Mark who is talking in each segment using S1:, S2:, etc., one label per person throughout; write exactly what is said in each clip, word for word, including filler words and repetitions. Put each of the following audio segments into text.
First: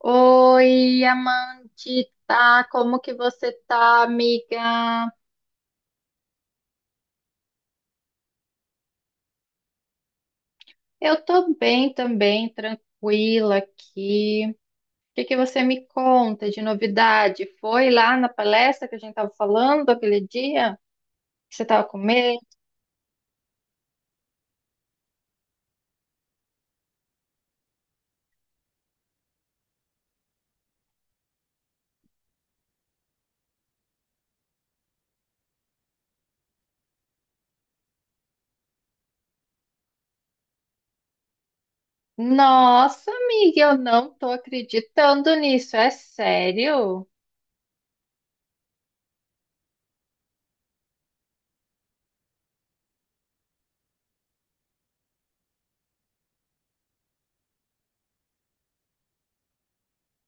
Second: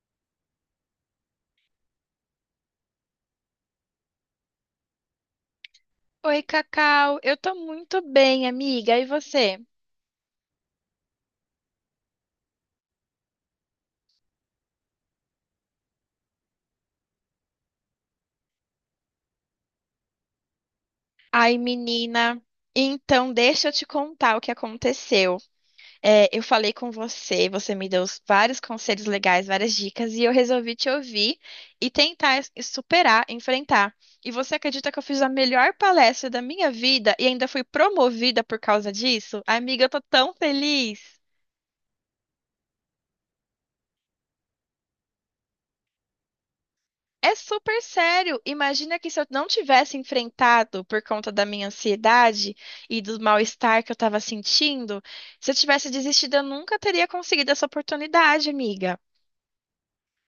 S1: Oi, Amandita, como que você tá, amiga?
S2: Oi, Cacau. Eu tô muito bem, amiga. E você?
S1: Eu tô bem também, tranquila aqui. O que que você me conta de novidade? Foi lá na palestra que a gente tava falando aquele dia que
S2: Ai,
S1: você tava com medo?
S2: menina. Então, deixa eu te contar o que aconteceu. É, eu falei com você, você me deu vários conselhos legais, várias dicas, e eu resolvi te ouvir e tentar es- superar, enfrentar. E você acredita que eu fiz a melhor palestra da minha vida e ainda fui promovida por causa disso? Amiga, eu tô tão feliz.
S1: Nossa, amiga, eu não tô acreditando nisso, é sério?
S2: É super sério. Imagina que se eu não tivesse enfrentado por conta da minha ansiedade e do mal-estar que eu estava sentindo, se eu tivesse desistido, eu nunca teria conseguido essa oportunidade, amiga.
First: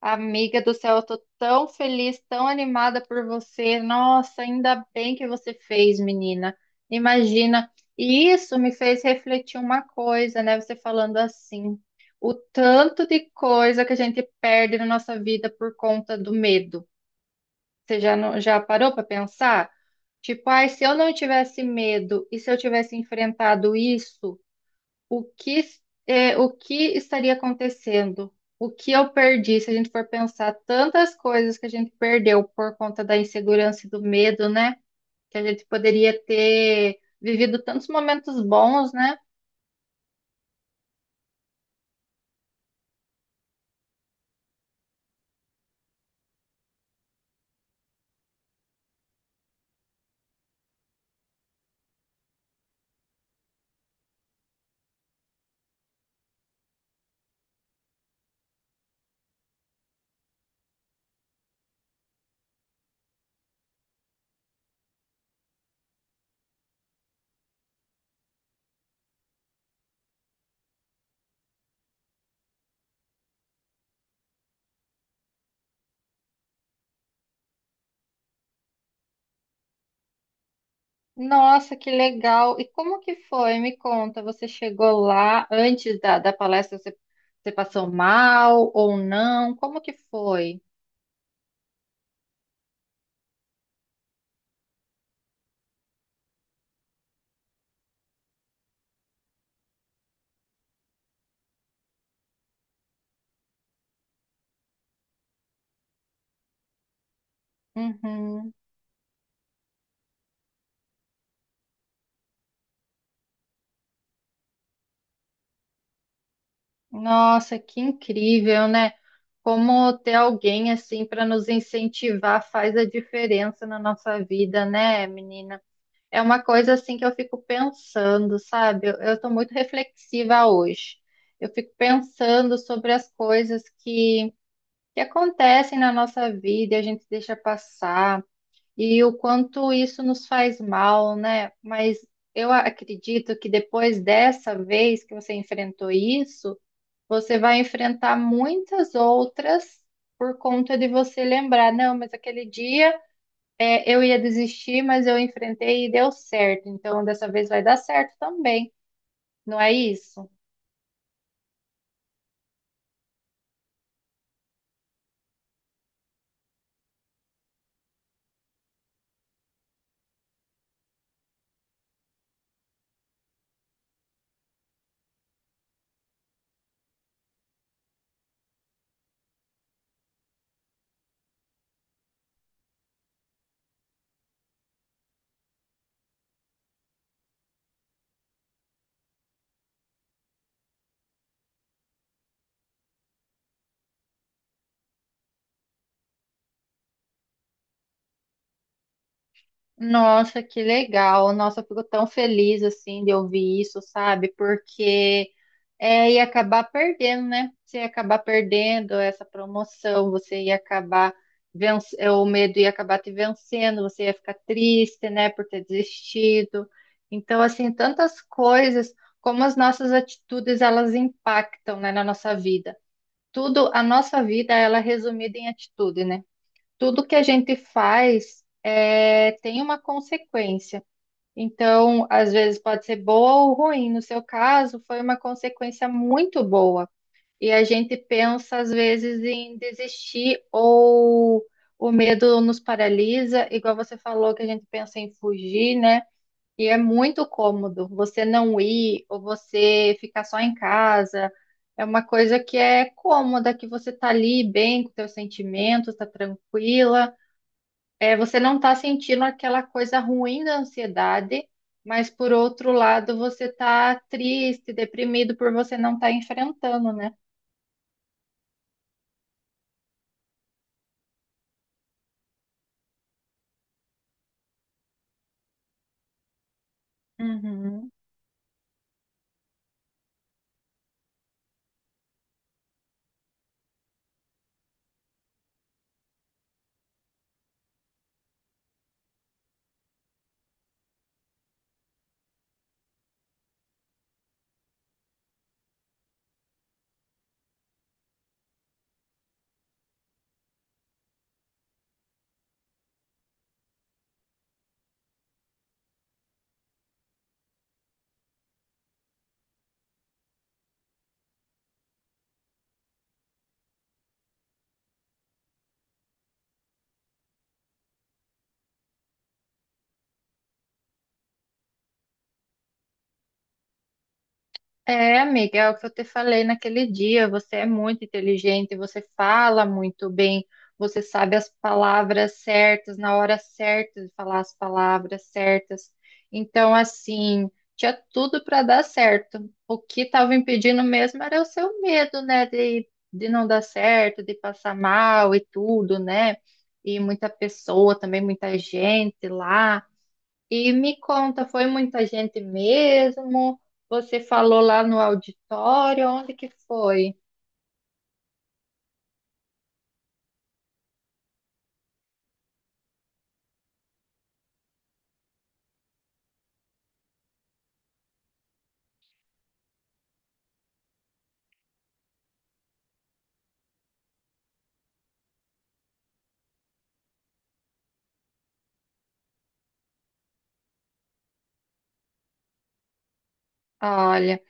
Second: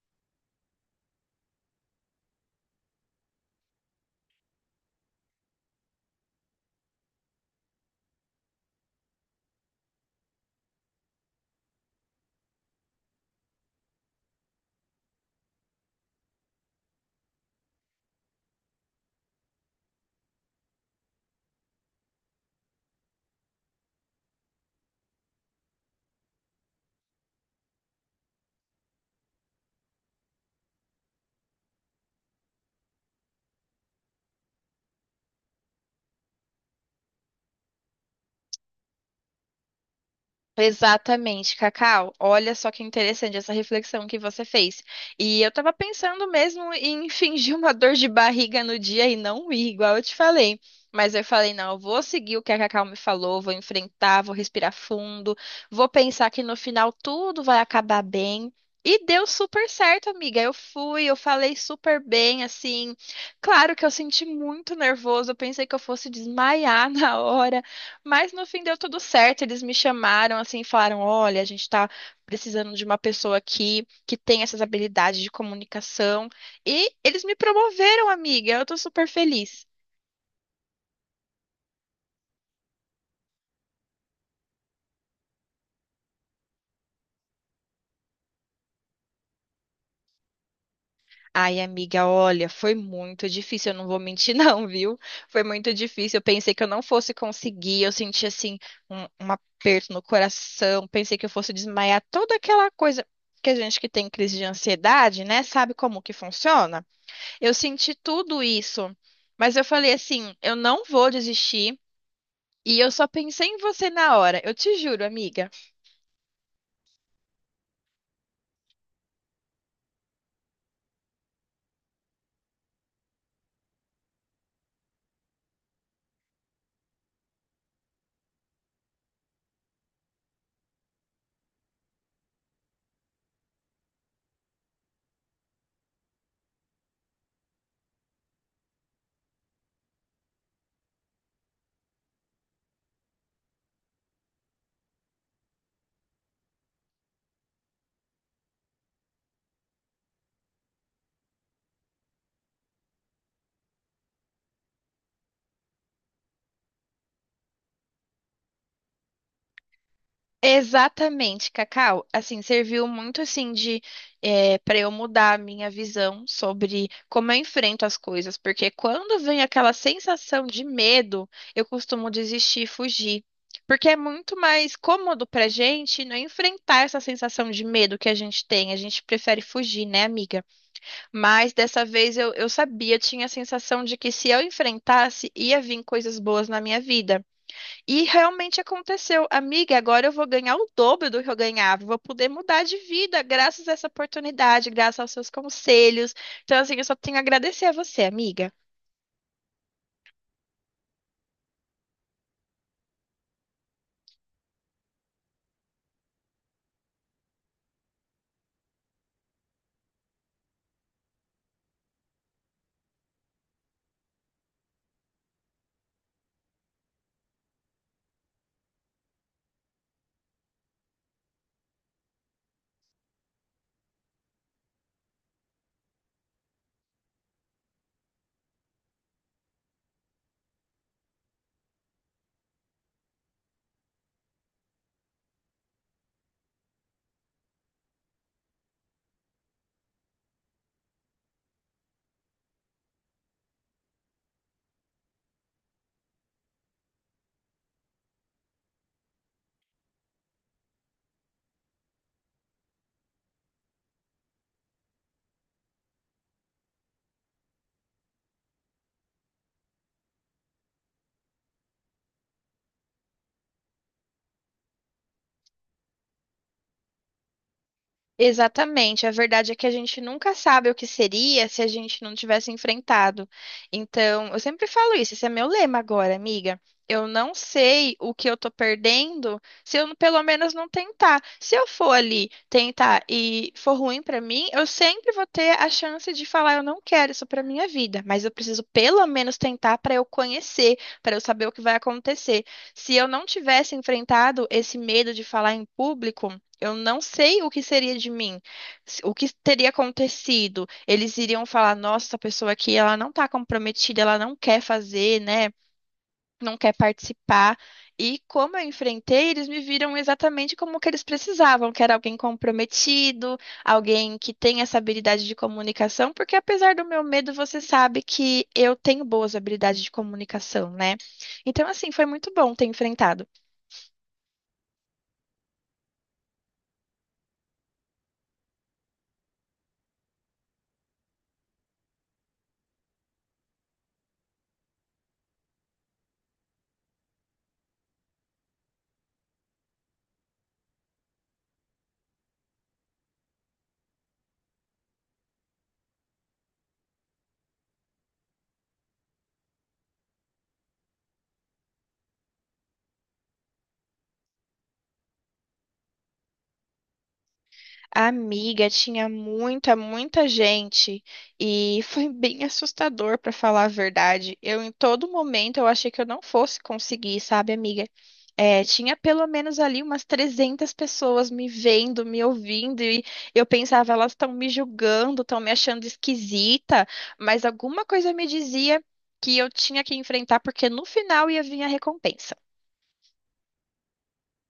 S1: Amiga do céu, eu tô tão feliz, tão animada por você. Nossa, ainda bem que você fez, menina. Imagina. E isso me fez refletir uma coisa, né? Você falando assim, o tanto de coisa que a gente perde na nossa vida por conta do medo. Você já, não- já parou para pensar? Tipo, ai, se eu não tivesse medo e se eu tivesse enfrentado isso. O que, é, o que estaria acontecendo? O que eu perdi? Se a gente for pensar tantas coisas que a gente perdeu por conta da insegurança e do medo, né? Que a gente poderia ter vivido tantos momentos bons, né?
S2: Exatamente, Cacau. Olha só que interessante essa reflexão que você fez. E eu tava pensando mesmo em fingir uma dor de barriga no dia e não ir, igual eu te falei. Mas eu falei, não, eu vou seguir o que a Cacau me falou, vou enfrentar, vou respirar fundo, vou pensar que no final tudo vai acabar bem. E deu super certo, amiga. Eu fui, eu falei super bem, assim. Claro que eu senti muito nervoso, eu pensei que eu fosse desmaiar na hora. Mas no fim deu tudo certo, eles me chamaram assim, falaram: "Olha, a gente está precisando de uma pessoa aqui que tem essas habilidades de comunicação". E eles me promoveram, amiga. Eu tô super feliz.
S1: Nossa, que legal! E como que foi? Me conta, você chegou lá antes da, da palestra, você, você passou mal ou não? Como que foi?
S2: Ai, amiga, olha, foi muito difícil, eu não vou mentir não, viu? Foi muito difícil. Eu pensei que eu não fosse conseguir, eu senti assim um, um aperto no coração, pensei que eu fosse desmaiar, toda aquela coisa que a gente que tem crise de ansiedade, né, sabe como que funciona? Eu senti tudo
S1: Uhum.
S2: isso, mas eu falei assim, eu não vou desistir. E eu só pensei em você na hora, eu te juro, amiga.
S1: Nossa, que incrível, né? Como ter alguém assim para nos incentivar faz a diferença na nossa vida, né, menina? É uma coisa assim que eu fico pensando, sabe? Eu estou muito reflexiva hoje. Eu fico pensando sobre as coisas que, que acontecem na nossa vida e a gente deixa passar, e o quanto isso nos faz mal, né? Mas eu acredito que depois dessa vez que você enfrentou isso, você vai enfrentar muitas outras por conta de você lembrar, não, mas aquele dia é, eu ia desistir, mas eu enfrentei e deu certo. Então, dessa vez vai dar certo também, não é isso?
S2: Exatamente, Cacau. Assim, serviu muito assim de para eu mudar a minha visão sobre como eu enfrento as coisas, porque quando vem aquela sensação de medo, eu costumo desistir e fugir. Porque é muito mais cômodo pra gente não enfrentar essa sensação de medo que a gente tem. A gente prefere fugir, né, amiga? Mas dessa vez eu, eu sabia, tinha a sensação de que se eu enfrentasse, ia vir coisas boas na minha vida. E realmente aconteceu. Amiga, agora eu vou ganhar o dobro do que eu ganhava. Vou poder mudar de vida graças a essa oportunidade, graças aos seus conselhos. Então, assim, eu só tenho a agradecer a você, amiga.
S1: Nossa, que legal! Nossa, eu fico tão feliz assim de ouvir isso, sabe? Porque é, e acabar perdendo, né? Você ia acabar perdendo essa promoção, você ia acabar venc- é, o medo ia acabar te vencendo, você ia ficar triste, né, por ter desistido. Então, assim, tantas coisas, como as nossas atitudes, elas impactam, né, na nossa vida. Tudo, a nossa vida, ela é resumida em atitude, né? Tudo que a gente faz é, tem uma consequência. Então, às vezes pode ser boa ou ruim. No seu caso, foi uma consequência muito boa. E a gente pensa, às vezes, em desistir ou o medo nos paralisa, igual você falou, que a gente pensa em fugir, né? E é muito cômodo você não ir ou você ficar só em casa. É uma coisa que é cômoda, que você tá ali bem com seus sentimentos, tá tranquila. É, você não está sentindo aquela coisa ruim da ansiedade, mas por outro lado você está triste, deprimido por você não estar enfrentando, né?
S2: Exatamente. A verdade é que a gente nunca sabe o que seria se a gente não tivesse enfrentado. Então, eu sempre falo isso, esse é meu lema agora, amiga. Eu não
S1: Uhum.
S2: sei o que eu tô perdendo se eu pelo menos não tentar. Se eu for ali tentar e for ruim pra mim, eu sempre vou ter a chance de falar, eu não quero isso pra minha vida, mas eu preciso pelo menos tentar pra eu conhecer, pra eu saber o que vai acontecer. Se eu não tivesse enfrentado esse medo de falar em público, eu não sei o que seria de mim, se- o que teria acontecido. Eles iriam falar: nossa, essa pessoa aqui, ela não está comprometida, ela não quer fazer, né? Não quer participar. E como eu enfrentei, eles me viram exatamente como que eles precisavam, que era alguém comprometido, alguém que tem essa habilidade de comunicação, porque apesar do meu medo, você sabe que eu tenho boas habilidades de comunicação, né? Então, assim, foi muito bom ter enfrentado.
S1: É, amiga, é o que eu te falei naquele dia. Você é muito inteligente, você fala muito bem, você sabe as palavras certas, na hora certa de falar as palavras certas. Então, assim, tinha tudo para dar certo. O que estava impedindo mesmo era o seu medo, né, de, de não dar certo, de passar mal e tudo, né? E muita pessoa também, muita gente lá. E me conta, foi muita gente mesmo? Você falou lá no auditório, onde que foi?
S2: Amiga, tinha muita, muita gente e foi bem assustador, para falar a verdade. Eu, em todo momento, eu achei que eu não fosse conseguir, sabe, amiga? É, tinha pelo menos ali umas trezentas pessoas me vendo, me ouvindo, e eu pensava, elas estão me julgando, estão me achando esquisita, mas alguma coisa me dizia que eu tinha que enfrentar, porque no final ia vir a recompensa.
S1: Olha,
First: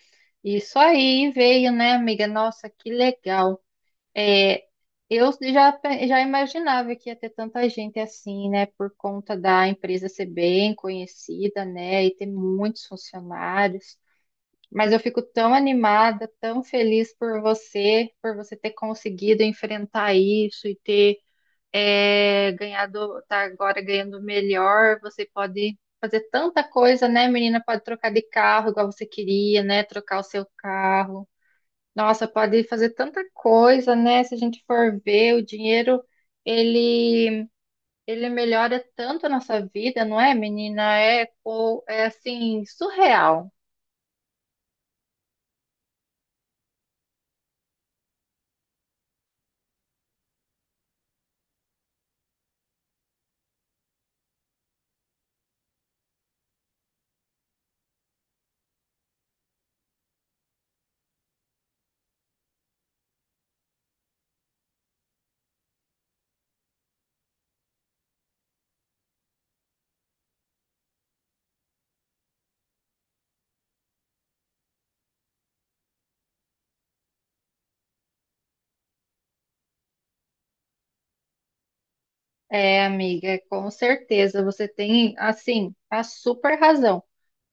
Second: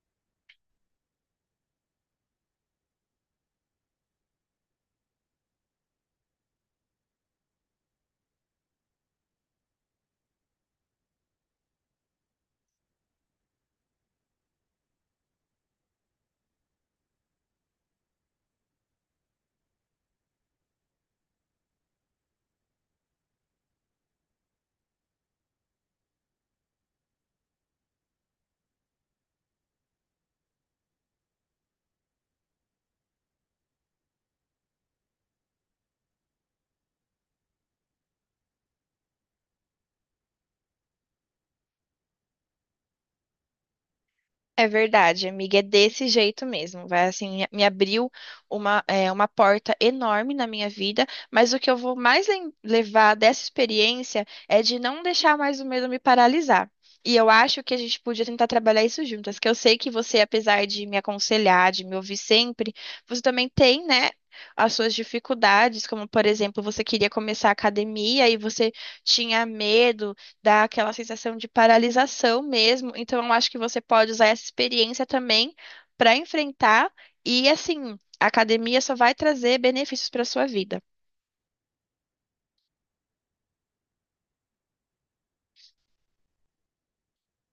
S1: isso aí veio, né, amiga? Nossa, que legal. É, eu já, pe- já imaginava que ia ter tanta gente assim, né, por conta da empresa ser bem conhecida, né, e ter muitos funcionários. Mas eu fico tão animada, tão feliz por você, por você ter conseguido enfrentar isso e ter é, ganhado, tá agora ganhando melhor, você pode fazer tanta coisa, né, menina? Pode trocar de carro igual você queria, né? Trocar o seu carro. Nossa, pode fazer tanta coisa, né? Se a gente for ver, o dinheiro, ele, ele melhora tanto a nossa vida, não é, menina? É, co- é assim, surreal.
S2: É verdade, amiga, é desse jeito mesmo. Vai assim, me abriu uma, é, uma porta enorme na minha vida, mas o que eu vou mais lem- levar dessa experiência é de não deixar mais o medo me paralisar. E eu acho que a gente podia tentar trabalhar isso juntas, que eu sei que você, apesar de me aconselhar, de me ouvir sempre, você também tem, né, as suas dificuldades, como por exemplo, você queria começar a academia e você tinha medo dá aquela sensação de paralisação mesmo. Então, eu acho que você pode usar essa experiência também para enfrentar. E assim, a academia só vai trazer benefícios para sua vida.
S1: É, amiga, com certeza. Você tem, assim, a super razão.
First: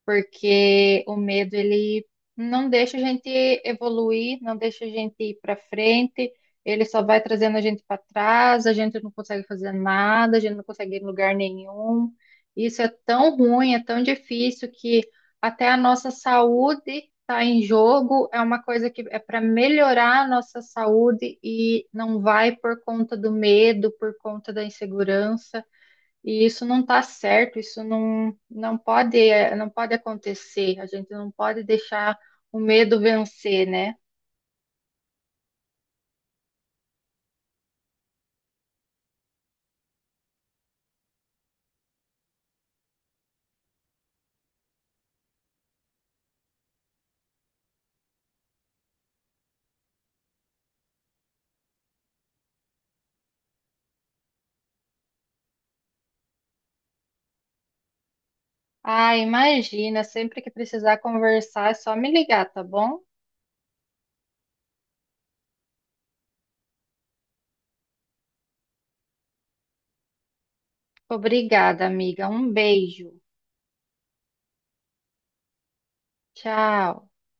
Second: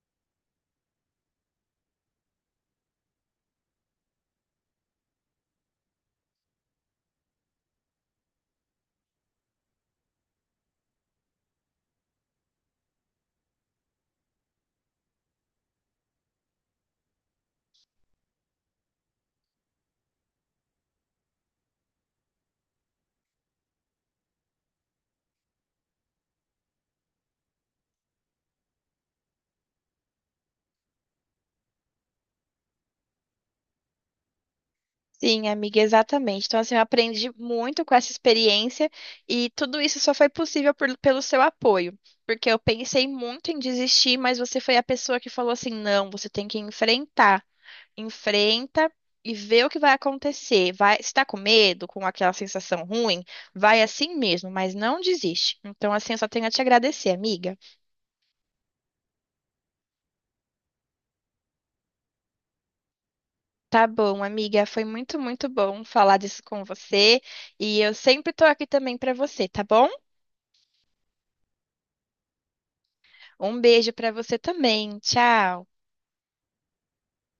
S1: Porque o medo ele não deixa a gente evoluir, não deixa a gente ir para frente, ele só vai trazendo a gente para trás, a gente não consegue fazer nada, a gente não consegue ir em lugar nenhum. Isso é tão ruim, é tão difícil que até a nossa saúde está em jogo, é uma coisa que é para melhorar a nossa saúde e não vai por conta do medo, por conta da insegurança. E isso não está certo, isso não, não pode, eh, não pode acontecer. A gente não pode deixar o medo vencer, né?
S2: Sim, amiga, exatamente. Então, assim, eu aprendi muito com essa experiência e tudo isso só foi possível por- pelo seu apoio. Porque eu pensei muito em desistir, mas você foi a pessoa que falou assim: não, você tem que enfrentar. Enfrenta e vê o que vai acontecer. Vai, se tá com medo, com aquela sensação ruim, vai assim mesmo, mas não desiste. Então, assim, eu só tenho a te agradecer, amiga.
S1: Ah, imagina, sempre que precisar conversar é só me ligar, tá bom?
S2: Tá bom, amiga, foi muito, muito bom falar disso com você e eu sempre tô aqui também pra você, tá bom?
S1: Obrigada, amiga. Um beijo.
S2: Um beijo pra você também. Tchau.
S1: Tchau.